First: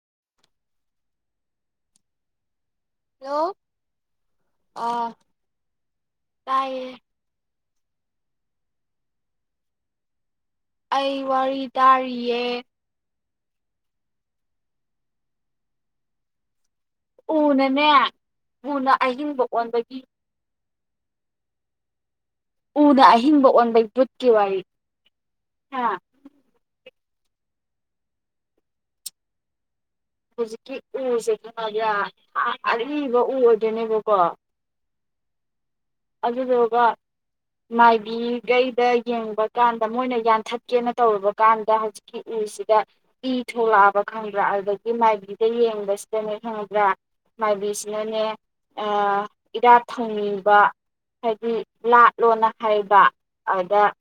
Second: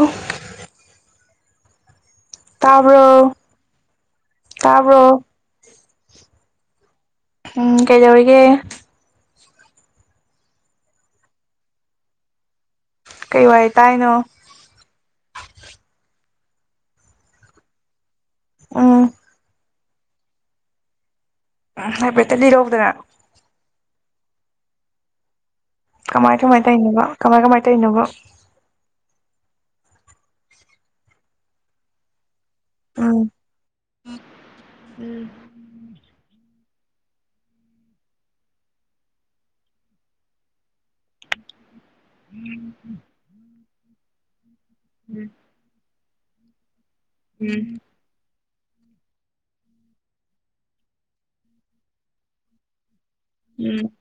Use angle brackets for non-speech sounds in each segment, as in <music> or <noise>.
ꯑꯣ ꯇꯕꯣ ꯍꯜꯂꯣ ꯑꯥ ꯇꯕꯣ ꯇꯥꯏꯌꯦ ꯎꯝ ꯀꯩꯗꯧꯔꯤꯒꯦ ꯑꯩ ꯋꯥꯔꯤ ꯇꯥꯔꯤꯌꯦ ꯀꯩ ꯋꯥ ꯇꯥꯏꯅꯣ ꯎꯅꯅ ꯃꯨꯅ ꯎꯝꯝ ꯑꯍꯤꯡꯕ ꯑꯣꯟꯕꯒꯤ ꯎ ꯎꯦ ꯎꯅ ꯑꯍꯤꯡꯕ ꯑꯣꯟꯕꯩ ꯆꯊ ꯋꯥꯏ ꯀꯃꯥꯏ ꯀꯃꯥꯏꯅ ꯇꯅꯦꯕ ꯀꯃꯥꯏ ꯀꯃꯥꯏ ꯇꯧꯅꯣꯕꯣ ꯍꯧꯖꯤꯛꯀꯤ ꯎꯁꯦ ꯃꯥꯕ ꯑꯔꯤꯕ ꯎꯔꯗꯣꯏꯅꯦꯕꯀꯣ ꯎꯝ ꯑꯗꯨꯗꯨꯒ ꯃꯥꯏꯕꯤꯈꯩꯗ ꯌꯦꯡꯕ ꯀꯥꯟꯗ ꯃꯣꯏꯅ ꯌꯥꯟꯊꯠꯀꯦꯅ ꯇꯧꯔꯨꯕꯀꯥꯟꯗ ꯍꯧꯖꯤꯛ ꯎ ꯁꯤꯒ ꯏ ꯊꯣꯛꯂꯛꯑꯕ ꯈꯪꯕ꯭ꯔꯥ ꯍꯥꯏ ꯒꯤ ꯃꯥꯏꯕꯤꯗ ꯌꯦꯡꯕꯁꯤ ꯅꯤ ꯈꯪꯕ꯭ꯔꯥ ꯃꯥꯏꯚꯁꯅꯨꯅꯦ ꯏꯔꯥꯠ ꯊꯣꯡꯅꯤꯡꯕ ꯍꯥꯏꯗꯤ ꯂꯥꯠꯂꯣꯅ ꯍꯥꯏꯕ ꯎꯝ ꯑꯗ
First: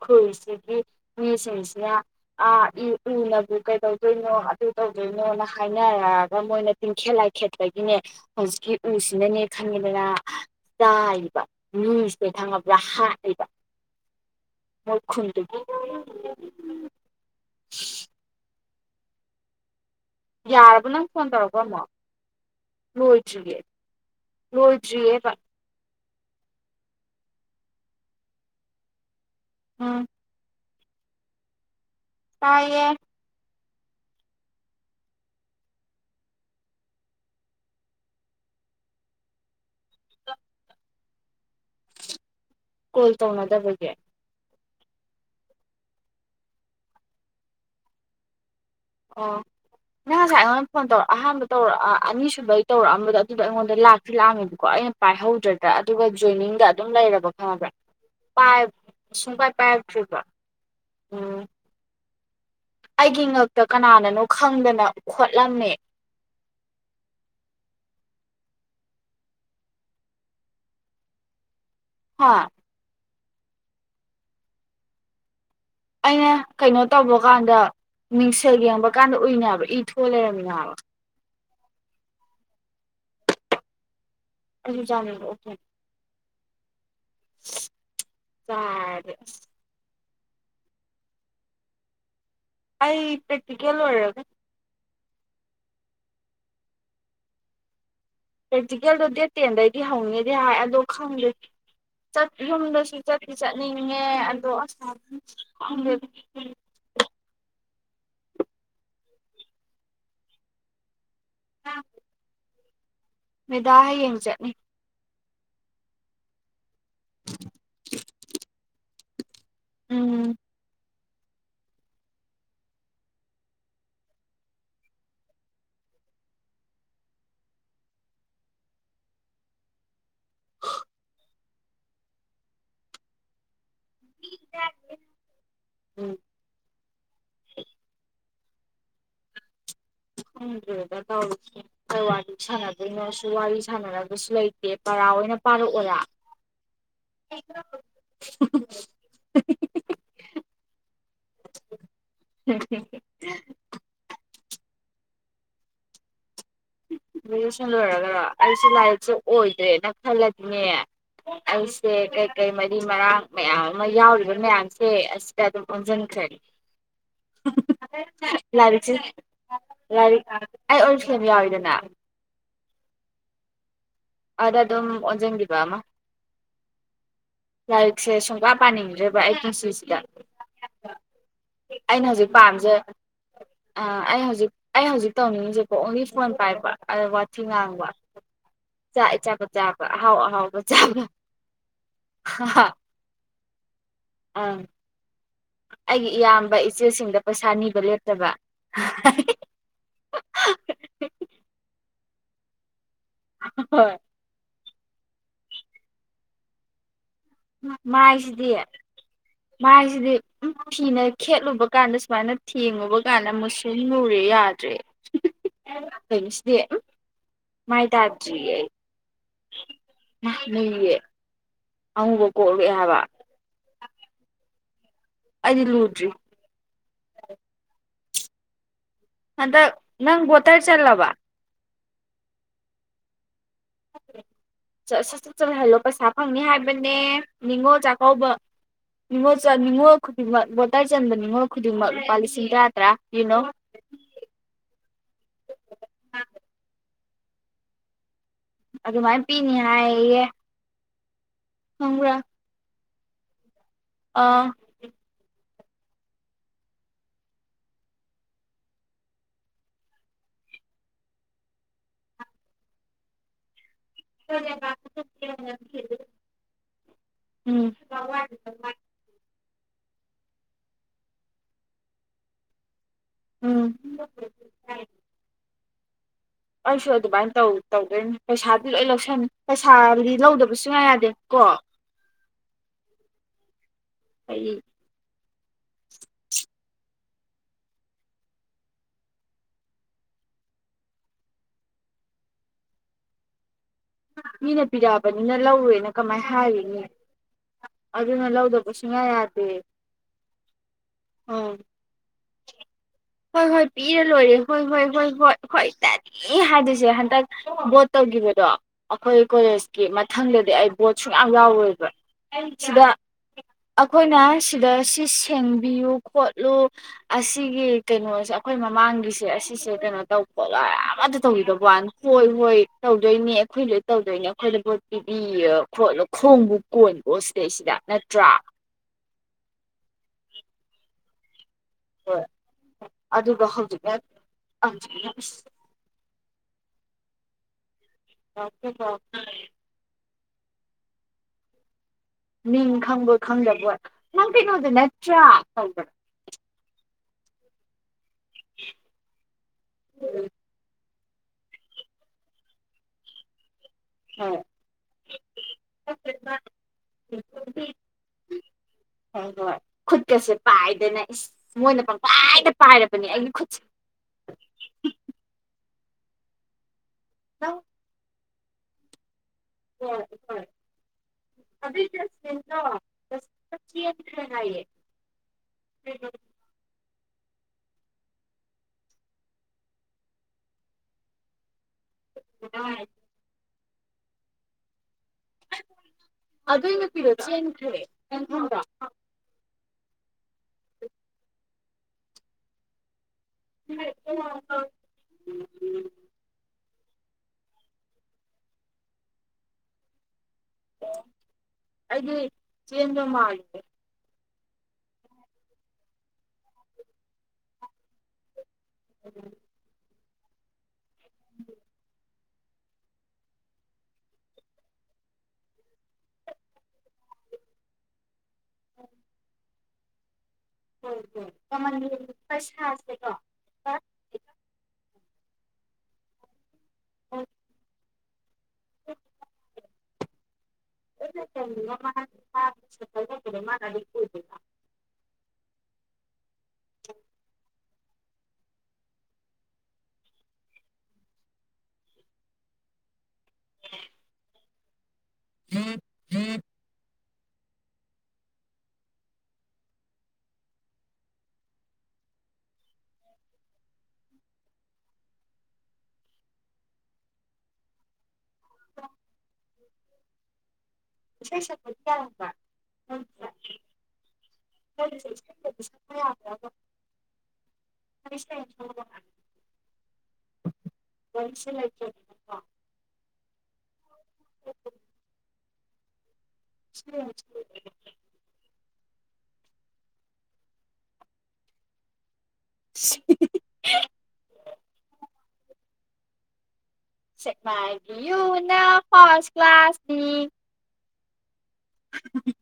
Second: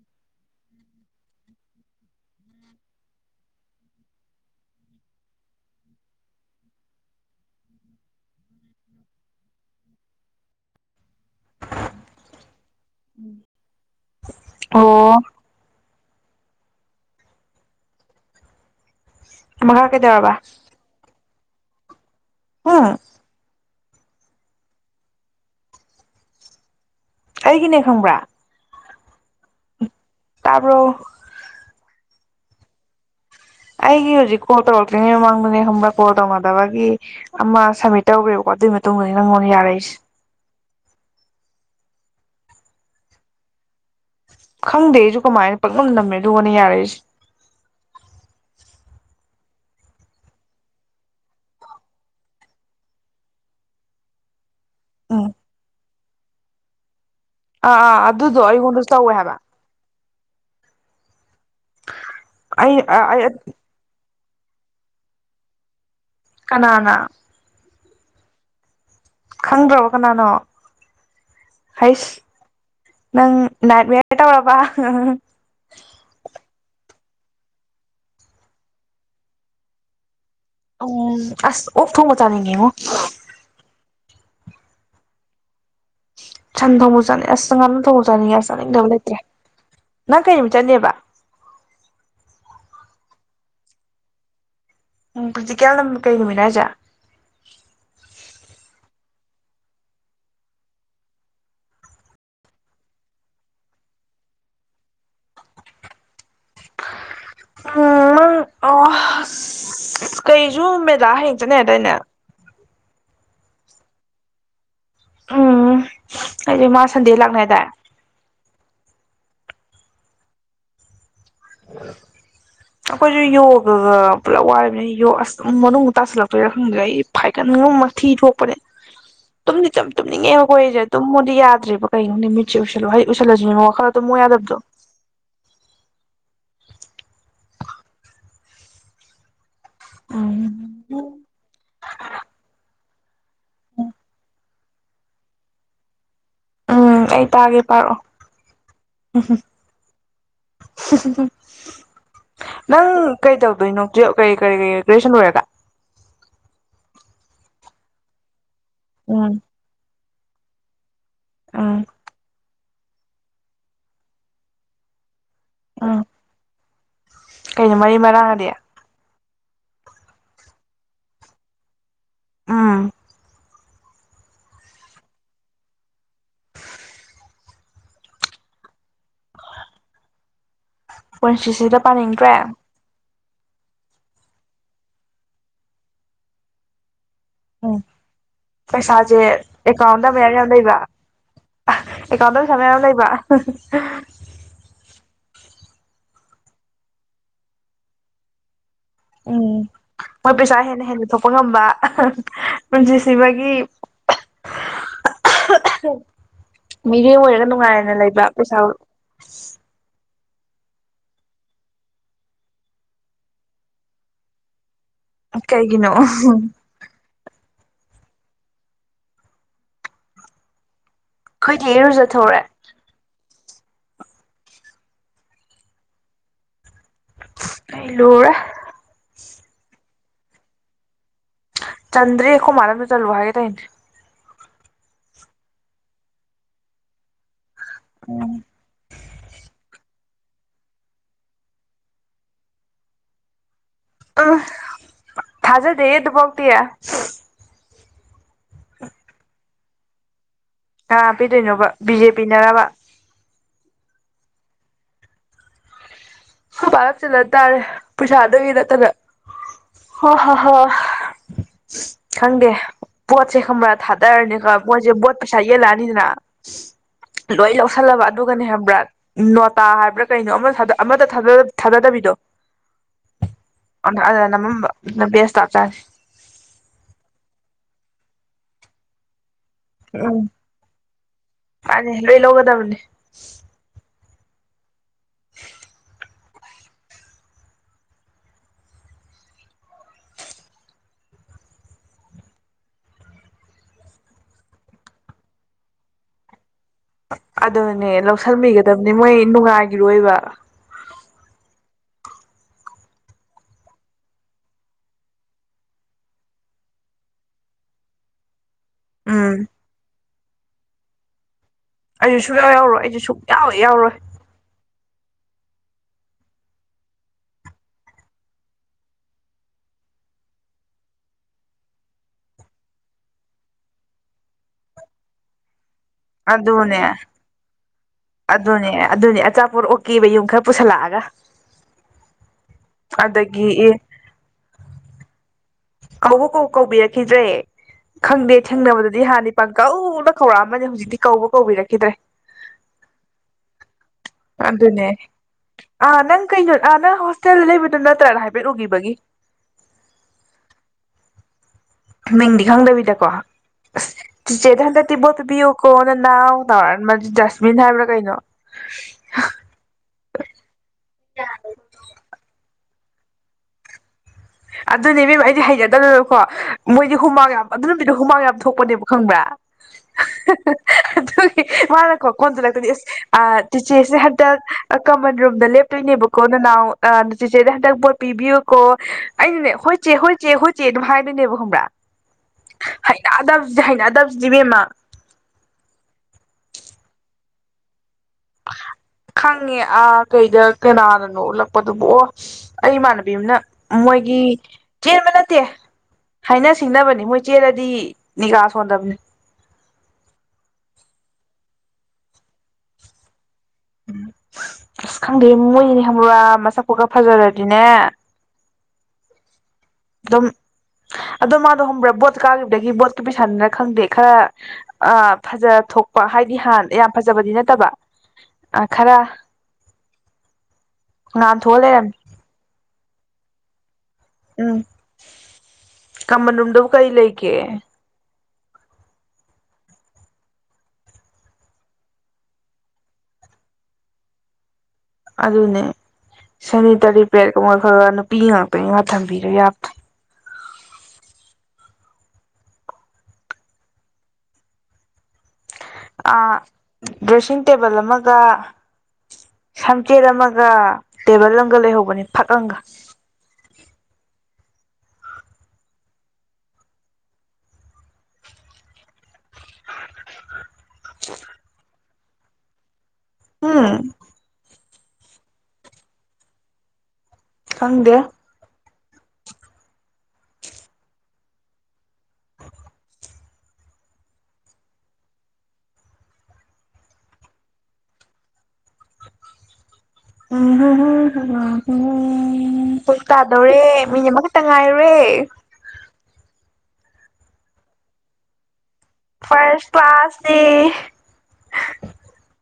ꯈꯨꯜꯁꯤꯒꯤ ꯃꯤꯁꯤꯡꯁꯤꯅ ꯑ ꯎꯅꯕꯨ ꯀꯩꯇꯧꯗꯣꯏꯅꯣ ꯑꯗꯨ ꯇꯧꯗꯣꯏꯅꯣꯅ ꯍꯥꯏꯅꯔꯛꯑꯒ ꯃꯣꯏꯅ ꯇꯤꯡꯈꯦꯠ ꯂꯥꯏꯈꯦꯠꯄꯒꯤꯅꯦ ꯍꯧꯖꯤꯛꯀꯤ ꯎꯁꯤꯅꯅꯦ ꯈꯟꯉꯦꯗꯅ ꯆꯥꯏ ꯃꯤꯁꯦ ꯈꯪꯉꯕ꯭ꯔꯥ ꯍꯥꯠꯂꯤꯕ ꯃꯈꯣꯏ ꯑꯣ ꯈꯨꯟꯗꯨꯒꯤ <unintelligible> ꯑꯃꯥꯛ ꯀꯩꯗꯧꯔꯕꯥ ꯌꯥꯔꯕ ꯅꯪ ꯐꯣꯟ ꯇꯧꯔꯕ ꯑꯃꯨꯛ ꯍꯣꯏ ꯒ ꯂꯣꯏꯗ꯭ꯔꯤꯌꯦ ꯕꯥ꯫ ꯑꯩꯒꯤꯅꯦ ꯈꯪꯕ꯭ꯔꯥ ꯎꯝ ꯇꯥꯕ꯭ꯔꯣ ꯇꯥꯏꯌꯦ ꯑꯩꯒꯤ ꯍꯧꯖꯤꯛ ꯀꯣꯜ ꯇꯧꯔꯛꯇ꯭ꯔꯤꯉꯩ ꯃꯃꯥꯡꯗꯅꯦ ꯈꯡꯕꯔꯥ ꯀꯣꯜ ꯇꯧꯅꯗꯕꯒꯤ ꯑꯃ ꯁꯝꯃꯤꯠ ꯇꯧꯒꯔ꯭ꯦꯕꯀꯣ ꯑꯗꯨꯏ ꯃꯇꯨꯡꯗꯅꯤ ꯅꯪꯉꯣꯟꯗ ꯌꯥꯔꯛꯏꯁꯦ ꯀꯣꯜ ꯇꯧꯅꯗꯕꯒꯤ ꯈꯪꯗꯦ ꯑꯩꯖꯨ ꯀꯃꯥꯏꯅ ꯄꯛꯅꯝ ꯅꯝꯃꯦ ꯑꯗꯨꯒꯅ ꯌꯥꯔꯛꯏꯁꯦ ꯑꯣ ꯅꯪ ꯉꯁꯥꯏ ꯑꯩꯉꯣꯟꯗ ꯐꯣꯟ ꯇꯧꯔꯛ ꯑꯍꯥꯟꯕ ꯇꯧꯔꯛ ꯑꯅꯤꯁꯨꯕꯩ ꯇꯧꯔꯛꯑꯝꯕꯗꯣ ꯑꯗꯨꯗꯣ ꯑꯩꯉꯣꯟꯗ ꯂꯥꯛꯇꯤ ꯂꯥꯛꯑꯃꯦꯕ ꯀꯣ ꯑꯩꯅ ꯎꯝ ꯄꯥꯏꯍꯧꯗ꯭ꯔꯗ ꯗꯨꯒ ꯖꯣꯏꯅꯤꯡꯒ ꯑꯗꯨꯝ ꯂꯩꯔꯕ ꯈꯪꯉꯕꯔꯥ ꯑꯥ ꯑꯥ ꯑꯗꯨꯗꯣ ꯄꯥꯏ ꯑꯩꯉꯣꯟꯗꯁꯨ ꯇꯧꯋꯦ ꯍꯥꯏꯕ ꯁꯨꯡꯄꯥꯏ ꯄꯥꯏꯛꯇ꯭ꯔꯤꯕ꯭ꯔꯣ ꯎꯝ ꯑꯩ ꯑꯩꯒꯤ ꯑꯩ ꯉꯛꯇ ꯀꯅꯥꯅꯅꯣ ꯈꯪꯗꯅ ꯈꯣꯠꯂꯝꯃꯦ ꯀꯅꯥꯅ ꯈꯪꯗ꯭ꯔꯕ ꯀꯅꯥꯅꯣ ꯍꯩꯁ ꯍꯥ ꯅꯪ ꯅꯥꯏꯠ ꯃꯦꯌꯔ ꯇꯧꯔꯕ ꯎꯝ ꯑꯩꯅ ꯀꯩꯅꯣ ꯇꯧꯕ ꯀꯥꯟꯗ ꯃꯤꯡꯁꯦꯜ ꯌꯦꯡꯕ ꯀꯥꯟꯗ ꯎꯏꯅꯦꯕ ꯏ ꯊꯣꯛꯑ ꯂꯩꯔꯝꯃꯤ ꯎꯝ ꯑꯁ ꯑꯣꯛ ꯊꯣꯡꯕ ꯆꯥꯅꯤꯡꯉꯦꯉꯣ <inaudible> ꯑꯩꯖꯨ ꯆꯥꯅꯤꯡꯉꯦ ꯑꯣꯛ ꯊꯣꯡꯕ ꯁꯟ ꯊꯣꯡꯕꯁꯨ ꯆꯥꯅꯤꯡ ꯑꯁ ꯉꯥꯅꯨ ꯊꯣꯡꯕ ꯁꯨ ꯆꯥꯅꯤꯉꯦ ꯑꯁ ꯆꯥꯅꯤꯡꯗꯕ ꯆꯥꯔꯗꯤ ꯂꯩꯇ꯭ꯔꯦ ꯑꯁ ꯅꯪ ꯀꯩ ꯅꯨꯃꯤꯠ ꯆꯠꯅꯤꯕ ꯑꯩ ꯄ꯭ꯔꯦꯛꯇꯤꯀꯦꯜ ꯂꯣꯏꯔꯒ ꯎꯝ ꯄꯔꯦꯛꯇꯤꯀꯦꯜ ꯀꯩ ꯅꯨꯃꯤꯠ ꯍꯥꯏꯖꯦ ꯄ꯭ꯔꯦꯛꯇꯤꯀꯦꯜꯗꯣ ꯗꯦꯠ ꯇꯦꯟꯗꯩꯗꯤ ꯍꯧꯅꯦꯗꯤ ꯍꯥꯏ ꯑꯗꯣ ꯈꯪꯗꯦ ꯌꯨꯝꯗꯁꯨ ꯆꯠꯇꯤ ꯆꯠꯅꯤꯡꯉꯦ ꯑꯗꯣ ꯑꯁ ꯈꯪꯗꯦ ꯎꯝ ꯃꯪ ꯑꯥ ꯑꯁ ꯀꯩꯖꯨ ꯃꯦꯠ ꯂꯥ ꯍꯥꯌꯦꯡ ꯆꯠꯅꯤ ꯍꯥꯌꯗꯥꯏꯅꯦ ꯃꯦꯗꯥ ꯍꯌꯦꯡ ꯆꯠꯅꯤ ꯎꯝ ꯍꯥꯏꯗꯤ ꯃꯥꯁ ꯁꯟꯗꯦ ꯂꯥꯛꯅꯦꯗ ꯎꯝ ꯑꯩꯈꯣꯏꯁꯨ ꯌꯣꯒꯒ ꯄꯨꯂꯞ ꯋꯥꯃꯤꯅꯤ ꯌꯣ ꯑꯁ ꯑꯗꯨꯝ ꯃꯅꯨꯡꯗ ꯇꯥꯁꯤꯜꯂꯛꯄꯩꯔ ꯈꯪꯗ꯭ꯔꯦ ꯑꯩ ꯐꯥꯏꯒꯠꯒ ꯃꯊꯤ ꯊꯣꯛꯄꯅꯦ ꯇꯨꯝꯗꯤ ꯇ ꯇꯨꯡꯉꯡꯔꯤꯁꯦ ꯇ ꯃꯨꯗꯤ ꯌꯥ ꯠꯇꯔꯤꯕ ꯀꯩꯅꯣꯅꯦ ꯃꯤꯠꯁꯤꯦ ꯎꯁꯜꯂꯣ ꯍꯥꯏ ꯎꯁꯜꯂꯁꯤꯕ ꯋꯥꯈꯗ ꯃꯣꯏ ꯌꯥꯗꯕꯗꯣ ꯎꯝ ꯍꯪ ꯎꯝ ꯀꯩꯅꯣꯁꯨ ꯋꯥꯔꯤ ꯁꯥꯟꯅꯔꯕꯁꯨ ꯂꯩꯇꯦ ꯄꯔꯥ ꯑꯣꯏꯅ ꯄꯥꯔꯛꯑꯣꯔꯥ ꯎꯝ ꯑꯩ ꯇꯥꯒꯦ ꯄꯥꯔꯛꯑꯣ ꯎ ꯅꯪ ꯀꯩ ꯇꯧꯗꯣꯏꯅꯣ ꯀ ꯀꯔꯤ ꯀ ꯀꯁꯟ ꯔꯔꯦ ꯀ ꯁꯂ ꯍꯒ ꯑꯩꯁꯨ ꯂꯥꯏꯔꯤꯛꯁꯨꯦ ꯎꯝ ꯑꯣꯏꯗ꯭ꯔꯦꯅ ꯊꯂꯗꯤꯉꯦ ꯎꯝ ꯑꯁꯦ ꯀ ꯀꯩ ꯃꯔꯤ ꯃꯔꯥꯡ ꯃꯌꯥꯝ ꯑꯃ ꯌꯥꯎꯔꯤꯕ ꯃꯌꯥꯝꯁꯦ ꯑꯁ ꯎꯝ ꯗꯀꯥꯟꯖꯅ ꯈꯔꯤ ꯀꯩꯅꯣ ꯃꯔꯤ ꯃꯔꯥꯡꯑꯗꯤ ꯂꯔꯤ ꯔꯤ ꯑꯣ ꯌꯥꯎ ꯑꯗꯨꯗ ꯎꯥ ꯑꯗ ꯑꯗꯨ ꯑꯣꯟꯖꯪꯤꯕꯃ ꯂꯥꯏꯔꯤꯛꯁꯦ ꯁꯨꯡꯀꯌꯥ ꯄꯥꯅꯤꯡꯗ꯭ꯔꯦꯕ ꯑꯩ ꯁꯤꯁꯤꯗ ꯄꯨꯟꯁꯤꯁꯤꯗ ꯄꯥꯅꯤꯡꯗ꯭ꯔꯦ ꯑ ꯑꯩ ꯍꯧꯖꯤꯛ ꯑꯩ ꯍꯧꯖꯤꯛ ꯇꯧꯅꯤꯡꯉꯤꯁꯦꯀꯣ ꯑꯣꯡꯂꯤ ꯐꯣꯟ ꯄꯥꯏꯕ ꯑ ꯆꯤꯉꯥꯡꯕ ꯁꯦ ꯑꯦꯀꯥꯎꯟꯗ ꯃꯌꯥꯝ ꯌꯥꯝ ꯂꯩꯕ ꯑꯦꯀꯥꯎꯟꯗ ꯄꯁꯥ ꯃꯌꯥꯝ ꯌꯥꯝ ꯂꯩꯕ ꯎ ꯑꯥ ꯑꯩꯒꯤ ꯏꯌꯥꯝꯕ ꯏꯆꯦꯁꯤꯡꯗ ꯄꯩꯁꯥ ꯅꯤꯕ ꯂꯦꯞꯇꯕ ꯃꯣꯏ ꯄꯩꯁꯥ ꯄꯨꯟꯁꯤꯁꯤꯕꯒꯤ <unintelligible> ꯃꯤꯔꯦꯡ ꯑꯣꯏꯔꯒ ꯅꯨꯡꯉꯥꯏꯅ ꯂꯩꯕ ꯃꯥꯏꯁꯤꯗꯤ ꯄꯩꯁꯥ ꯊꯤꯅ ꯈꯦꯠꯂꯨꯕ ꯀꯥꯟꯗ ꯁꯨꯃꯥꯏꯅ ꯊꯦꯡꯉꯨꯕ ꯀꯥꯟꯗ ꯃꯨꯁꯨ ꯂꯨꯔꯦ ꯌꯥꯗ꯭ꯔꯦ ꯀꯩꯒꯤꯅꯣ꯫ ꯀꯩꯅꯣꯁꯤꯗꯤ ꯎꯝ ꯃꯥꯏ ꯇꯕꯖꯤ ꯑꯩ <unintelligible> ꯈꯣꯏꯗꯤ ꯑꯃꯨꯕ ꯏꯔꯨꯖꯊꫭꯛꯔꯦ꯫ ꯀꯣꯛꯂꯛꯑꯦ ꯍꯥꯏꯕ ꯑꯩꯗꯤ ꯂꯨꯗ꯭ꯔꯤ꯫ ꯂꯨꯔꯦ꯫ ꯍꯟꯗꯛ ꯅꯪ ꯕꯣꯇꯔ ꯆꯜꯂꯕ꯫ ꯆꯟꯔꯤꯀꯣ ꯃꯥ ꯃꯔꯗ ꯆꯜꯂꯣ ꯍꯥꯏꯦ ꯇꯥꯏꯅ <unintelligible> ꯁꯠ ꯆꯠ ꯆꯠꯍꯜꯂꯣ ꯄꯩꯁꯥ ꯐꯪꯅꯤ ꯍꯥꯏꯕꯅꯦ꯫ ꯅꯤꯡꯉꯣꯜ ꯆꯥꯛꯀꯧꯕ ꯅꯤꯡꯉꯣ ꯆ ꯅꯤꯡꯉꯣ ꯈꯨꯗꯤꯡꯃꯛ ꯕꯣꯇꯔ ꯆꯟꯕ ꯅꯤꯡꯉꯣꯜ ꯈꯨꯗꯤꯡꯃꯛ ꯂꯨꯄꯥ ꯂꯤꯁꯤꯡ ꯇꯔꯥ ꯇꯔꯥ ꯌꯦꯨꯅꯣ꯫ ꯎ ꯊꯖꯦ ꯗꯌꯦ ꯄꯣꯛꯇꯌꯥ ꯑꯗꯨꯃꯥꯏꯅ ꯄꯤꯅꯤ ꯍꯥꯏꯌꯦꯌꯦ꯫ ꯀꯥ ꯄꯤꯗꯣꯏꯅꯣꯕ ꯕꯤ ꯖꯦ ꯄꯤ ꯅꯔꯕ꯫ ꯑꯥ ꯄꯥꯂꯞ ꯆꯜꯂ ꯇꯥꯔꯦ ꯄꯩꯁꯥꯗꯨꯒꯤ ꯅꯠꯇꯅ ꯍꯣ ꯍꯣ ꯍ ꯈꯪꯗꯦ ꯄꯣꯠꯁꯦ ꯈꯪꯕ꯭ꯔꯥ ꯊꯥꯗꯔꯅꯤꯀ ꯃꯣꯏꯁꯦ ꯕꯣꯠ ꯄꯩꯁꯥ ꯌꯦꯜꯂꯛꯑꯅꯤꯗꯅ ꯂꯣꯏ ꯎꯝ ꯂꯧꯁꯜꯂꯕ ꯑꯗꯨꯒꯅꯦ ꯍꯥꯏꯕ꯭ꯔꯥ ꯅꯣꯠ ꯇꯥ ꯍꯥꯏꯕ꯭ꯔꯥ ꯀꯩꯅꯣ ꯑꯃ ꯑꯃꯗ ꯊꯗ ꯊꯗꯗ ꯊꯥꯗꯗꯕꯤꯗꯣ ꯎꯝ ꯁ ꯇꯥꯇꯥꯔꯦ ꯑꯩꯁꯨ ꯑꯗꯨꯃꯥꯏꯅ ꯇꯧ ꯇꯧꯗꯣꯏꯅꯦ ꯄꯩꯁꯥꯗꯤ ꯂꯣꯏ ꯂꯧꯁꯟ ꯄꯩꯁꯥꯗꯤ ꯎꯝ ꯂꯧꯗꯕ ꯁꯨꯡꯌꯥ ꯌꯥꯗꯦ ꯀꯣ ꯃꯥꯅꯤ ꯂꯣꯏ ꯂꯧꯒꯗꯕꯅꯤ꯫ ꯑꯩ <unintelligible> ꯃꯤꯅ ꯄꯤꯔꯛꯑꯕꯅꯤꯅ ꯂꯧꯔꯦꯅ ꯀꯃꯥꯏꯅ ꯍꯥꯏꯔꯤ ꯑꯗꯨꯅꯦ ꯂꯧꯁꯟꯕꯤꯒꯗꯕꯅꯤ ꯃꯣꯏ ꯅꯨꯡꯉꯥꯏꯒꯤꯔꯣꯏꯕ꯫ ꯑꯣ ꯍꯣꯏ-ꯍꯣꯏ ꯄꯤꯔ ꯂꯣꯏꯔꯦ ꯍꯣꯏ-ꯍꯣꯏ ꯍꯣꯏ-ꯍꯣꯏ ꯍꯣꯏ ꯇꯅꯤ ꯍꯥꯏꯗꯨꯁꯦ ꯍꯟꯗꯛ ꯕꯣꯠ ꯇꯧꯈꯤꯕꯗꯣ꯫ ꯑꯈꯣꯏ ꯎꯝ ꯀꯣꯂꯦꯁꯀꯤ ꯃ ꯊꯪꯗꯗꯤ ꯑꯩ ꯕꯣꯠ ꯁꯨꯡꯌꯥꯎ ꯌꯥꯎꯋꯦꯕ ꯑꯩꯁꯨ ꯁꯨꯡꯌꯥꯎ ꯌꯥꯎꯔꯣꯏ ꯁꯤꯗ ꯑꯩꯁꯨ ꯁꯨꯡꯌꯥꯎ ꯌꯥꯎꯔꯣꯏ ꯑꯩꯈꯣꯏꯅ ꯁꯤꯗ ꯁꯤ ꯊꯦꯡꯕꯤꯌꯨ ꯈꯣꯠꯂꯨ ꯑꯁꯤꯒꯤ ꯀꯩꯅꯣꯁꯦ ꯑꯩꯈꯣꯏ ꯃꯃꯥꯡꯒꯤꯁꯦ ꯑꯁꯤꯁꯦ ꯀꯩꯅꯣ ꯇꯧꯕ ꯒꯥ ꯑꯃꯇ ꯇꯧꯤꯗ ꯋꯥꯅꯤ꯫ ꯍꯣꯏ-ꯍꯣꯏ ꯇꯧꯗꯣꯏꯅꯦ ꯑꯩꯈꯣꯏ ꯂꯣꯏ ꯇꯧꯗꯣꯏꯅꯦ ꯑꯩꯈꯣꯏꯗ ꯄꯚꯣꯠ ꯄꯤꯕꯤꯌꯦ꯫ ꯈꯣꯠꯂꫭ ꯈꯣꯡꯕꯨ ꯀꯣꯟꯕꯑꯣ ꯁꯤꯗꯩꯁꯤꯗ꯫ ꯅꯠꯇ꯭ꯔꯥ ꯑꯗꯨꯅꯦ-ꯑꯗꯨꯅꯦ꯫ ꯆꯥꯄꯣꯠ ꯑꯣꯛꯀꯦꯕ ꯌꯨꯝ ꯈꯔ ꯄꯨꯁꯜꯂꯛꯑꯒ꯫ ꯍꯣꯏ ꯑꯗꯒꯤ ꯑꯗꯨꯒ ꯑꯦ ꯍꯧꯖꯤꯛꯅꯦ ꯍꯧꯖꯤꯛ ꯑ ꯀ ꯀꯧꯕꯤꯔꯛꯈꯤꯗ꯭ꯔꯦ ꯈꯪꯗꯦ ꯑꯗꯨꯒ ꯊꯦꯡꯅꯕꯗꯗꯤ ꯍꯥꯟꯅꯤ ꯄꯪꯀꯧꯛ ꯍꯧꯧꯔꯛꯑ ꯑꯃꯅꯦ ꯍꯧꯖꯤꯛꯇꯤ ꯀꯧꯕ ꯀꯧꯕꯤꯔꯛꯈꯤꯗ꯭ꯔꯦ ꯃꯤ ꯈꯪꯕꯣꯏ ꯈꯪꯗꯕꯣꯏ ꯅꯪ ꯀꯩꯅꯣꯗ ꯑꯗꯨꯅꯦ ꯅꯠꯇ꯭ꯔꯥ ꯇꯧꯕ꯭ꯔ ꯆ ꯂꯩꯕꯤꯅ ꯆ ꯇꯅ ꯍꯥꯏꯐꯦꯠꯂꯨꯈꯤꯕꯒꯤ ꯍꯣꯏ ꯃꯤꯡꯗꯤ ꯈꯪꯗꯕꯤꯗꯀꯣ ꯍꯣꯏ ꯆꯦ ꯊꯟꯗ ꯇꯕ ꯇꯕꯤ ꯀꯣꯟꯅ ꯅꯅꯥꯎ ꯅꯧꯔ ꯃꯥ ꯗꯁꯕꯤꯤꯟ ꯍꯥꯏꯕ꯭ꯔ ꯀꯩꯅꯣ ꯏꯁꯁ ꯃꯣꯏꯅ ꯄꯪꯈꯥꯏꯗ ꯄꯥꯏꯔꯕꯅꯦ ꯑꯩꯒꯤ ꯈꯨꯠꯁꯦ ꯑꯗꯨꯅꯦꯕꯦꯝ ꯑꯩꯗꯤ ꯍꯩꯖꯗꯔꯣꯀꯣ ꯃꯣꯏꯗꯤ ꯍꯨꯃꯥꯒ ꯌꯥꯝ ꯅꯪ ꯑꯗꯨ ꯅꯨꯗꯣ ꯍꯨꯃꯥ ꯌꯥꯝ ꯊꯣꯛꯄꯅꯦꯕ ꯈꯪꯕ꯭ꯔꯥ ꯍꯣꯏ ꯍꯣꯏ ꯑꯗꯨꯒꯤ ꯑꯗꯨꯏ ꯃꯥꯅꯀꯣ ꯖꯁꯃꯤꯟꯗꯣ ꯀꯣꯟꯁꯤꯜꯂꯛꯄꯅꯤ ꯑꯦꯁ ꯖꯁꯃꯤꯟꯗꯣ ꯇꯤꯆꯦꯁꯦ ꯆꯦꯟꯈ꯭ꯔꯦ ꯍꯟꯗꯛ ꯍꯥꯏꯌꯦ ꯀꯃꯟ ꯔꯨꯝꯗ ꯂꯦꯞꯇꯣꯏꯅꯦꯕꯀꯣ ꯅ ꯅꯅꯥꯎ ꯆꯤꯆꯦꯗ ꯍꯟꯗꯛ ꯄꯤꯕꯤꯨ ꯀꯣ ꯑꯩꯩꯅꯅꯦ ꯍꯣꯏꯆꯦ ꯍꯣꯏ ꯆꯦ ꯍꯣꯏ ꯆꯦ ꯑꯗꯨꯝ ꯍꯥꯏꯗꯣꯏꯅꯦꯕ ꯈꯪꯕ꯭ꯔꯥ ꯍꯩꯅ ꯑꯗ ꯗꯤ ꯍꯥꯏꯩꯅꯗꯕꯁꯤꯗꯤꯕꯦꯝꯃ ꯑꯗꯨ ꯑꯩꯅ ꯄꯤꯔꯛꯁ ꯍꯥꯏꯟꯈ꯭ꯔꯦ ꯈꯪ ꯈꯪꯉꯦ ꯑꯥ ꯀꯩꯗ ꯀꯅꯥꯗꯅꯣ ꯎꯠꯂꯛꯄꯗꯨꯕꯨ ꯑꯣ ꯑꯩ ꯃꯅ ꯅ ꯃꯣꯏꯒꯤ ꯆꯦꯟꯕ ꯅꯠꯇꯦ ꯍꯥꯏꯅ ꯁꯤꯡꯅꯕꯅꯤ ꯃꯣꯏ ꯆꯦꯂꯗꯤ ꯅꯤꯒꯥꯥ ꯁꯣꯟꯗꯕꯅꯤ ꯑꯩꯗꯤ ꯆꯦꯟꯟ꯭ꯔꯃ ꯍꯥꯏꯦ ꯎ ꯑꯁ ꯈꯪꯗꯦ ꯃꯣꯏꯅꯤ ꯍꯪꯕ꯭ꯔꯥ ꯃꯆꯥꯛ ꯀꯣꯠꯀ ꯐꯖꯔꯗꯤꯅꯦ ꯎꯝ ꯑꯗꯨꯝ ꯑꯗꯨꯗꯣ ꯃꯥꯅ ꯍꯕ꯭ꯔꯕꯣ ꯀꯥꯈꯤꯕꯗꯒꯤ ꯕꯣꯠꯀꯤ ꯄꯩꯁꯥꯅꯤꯅ ꯈꯪꯗꯦ ꯈꯔ ꯐꯖ ꯊꯣꯛꯄ ꯍꯥꯏꯗꯤ ꯍꯥꯟꯅ ꯌꯥꯝ ꯐꯖꯕꯗꯤ ꯅꯠꯇꯕ ꯑ ꯈꯔ ꯍ ꯉꯥꯟꯊꯣꯛꯑ ꯂꯩꯔꯝꯃꯤ ꯍꯣꯏ ꯣ <inaudible> ꯎꯝ ꯀꯃꯟ ꯀꯩ ꯂꯩ ꯀꯦ <inaudible> ꯗꯤ ꯑꯗꯨꯅꯦ ꯁꯦꯅꯤꯇꯔꯤ ꯄꯦꯔ ꯀ ꯈꯔꯅ ꯄꯤ ꯉꯥꯛꯇꯅꯤ ꯉ ꯊꯝꯕꯤꯔꯣ ꯌꯥ꯭ꯔꯦ ꯑ ꯗ꯭ꯔꯦꯁꯤꯡ ꯇꯦꯕꯜ ꯑꯃꯒ ꯁꯝꯆꯦꯠ ꯑꯃꯒ ꯇꯦꯕꯜ ꯑꯃꯒ ꯂꯩꯍꯧꯕꯅꯤ ꯐꯛ ꯑꯒ ꯎ ꯁꯩꯁꯛ ꯎꯝ ꯎꯝ ꯌꯥ꯭ꯔꯒ ꯍꯪꯗꯦ ꯃꯁꯤ ꯎ ꯎ ꯍ ꯍ ꯍ ꯍ ꯎꯝ ꯍꯣꯏ ꯀꯥꯗꯣꯔꯦ ꯃꯤ ꯑꯃꯈꯛꯇ ꯉꯥꯏꯔꯨꯔꯦ ꯃꯒꯤ ꯌꯨꯅ ꯐꯁ ꯀ꯭ꯂꯥꯁꯁꯤ ꯎ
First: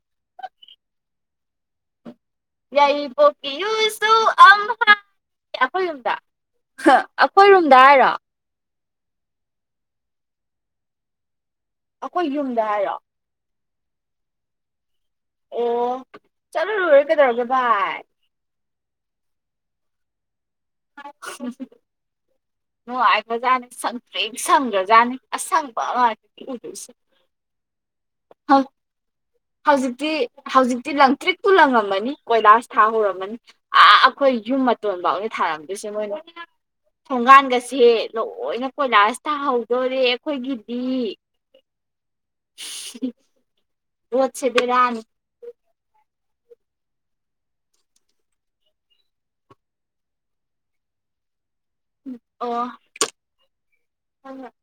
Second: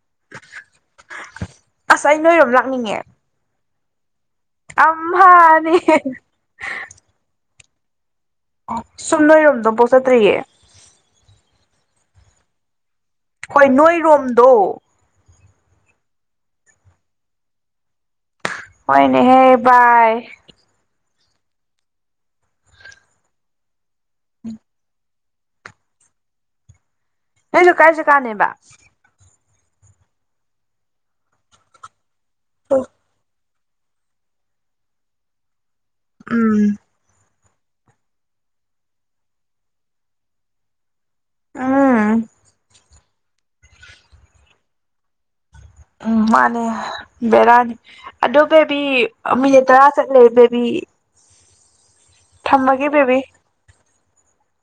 ꯑꯁ ꯆ ꯅꯣꯏꯔꯣꯝ ꯂꯥꯛꯅꯤꯡꯉꯦ ꯌꯥꯏꯔꯤꯄꯣꯛꯀꯤ <inaudible> ꯑꯝꯃꯅꯤ ꯗꯔꯥ ꯁꯨꯝ ꯅꯣꯏꯔꯣꯝꯗꯣ ꯄꯣꯠꯆꯠꯇ꯭ꯔꯤꯌꯦ ꯑꯩꯈꯣꯏ ꯌꯨꯝꯗ ꯍꯥꯏꯔꯣ ꯍꯣꯏ ꯅꯣꯏꯔꯣꯝꯗꯣ ꯑꯣ ꯆꯂꯣ ꯂꯨꯔ ꯀꯩꯗꯧꯔꯒꯦ ꯚꯏ ꯍꯅꯦꯍꯦꯕꯥꯥꯏ ꯅ ꯍꯥꯏ ꯃꯖꯥꯅꯤ ꯁꯪ ꯁꯝꯗꯖꯥꯅꯤ ꯑꯁꯪꯕꯁ ꯅꯣꯏꯗꯣ ꯀꯥꯏ ꯖꯒꯥꯅꯦꯕ ꯍꯧꯖꯤꯛꯇꯤ ꯍꯧꯖꯤꯛꯇꯤ ꯂꯪ ꯇ꯭ꯔꯤꯛꯄꯨ ꯂꯪꯉꯝꯃꯅꯤ ꯀꯣꯏꯂꯥꯁ ꯊꯥ ꯍꯧꯔꯝꯃꯅꯤ ꯑꯥ ꯑꯩꯈꯣꯏ ꯌꯨꯝ ꯃꯇꯣꯟ ꯐꯥꯎꯅꯦ ꯊꯥꯔꯛ ꯑꯗꯨꯁꯦ ꯃꯣꯏꯅ ꯎꯝ ꯊꯣꯡꯒꯥꯟꯒ ꯁꯦ ꯂꯣꯏꯅ ꯀꯣꯏꯂꯥꯁ ꯊꯥꯍꯧꯗꯣꯔꯦ ꯑꯩꯈꯣꯏꯒꯤꯗꯤ ꯎꯝ ꯎꯝ <inaudible> ꯚꯣꯠꯁꯦ ꯕꯦꯔꯥꯅꯤ ꯎꯝ ꯃꯥꯅꯦ ꯕꯦꯔꯥꯅꯤ ꯑꯗꯨ ꯕꯦꯕꯤ ꯃꯤꯅꯤꯠ ꯇꯔꯥ ꯆꯠꯂꯦ ꯕꯦꯕꯤ ꯊꯝꯃꯒꯦ ꯕꯤꯕꯤ ꯍꯣꯏꯍꯣꯏ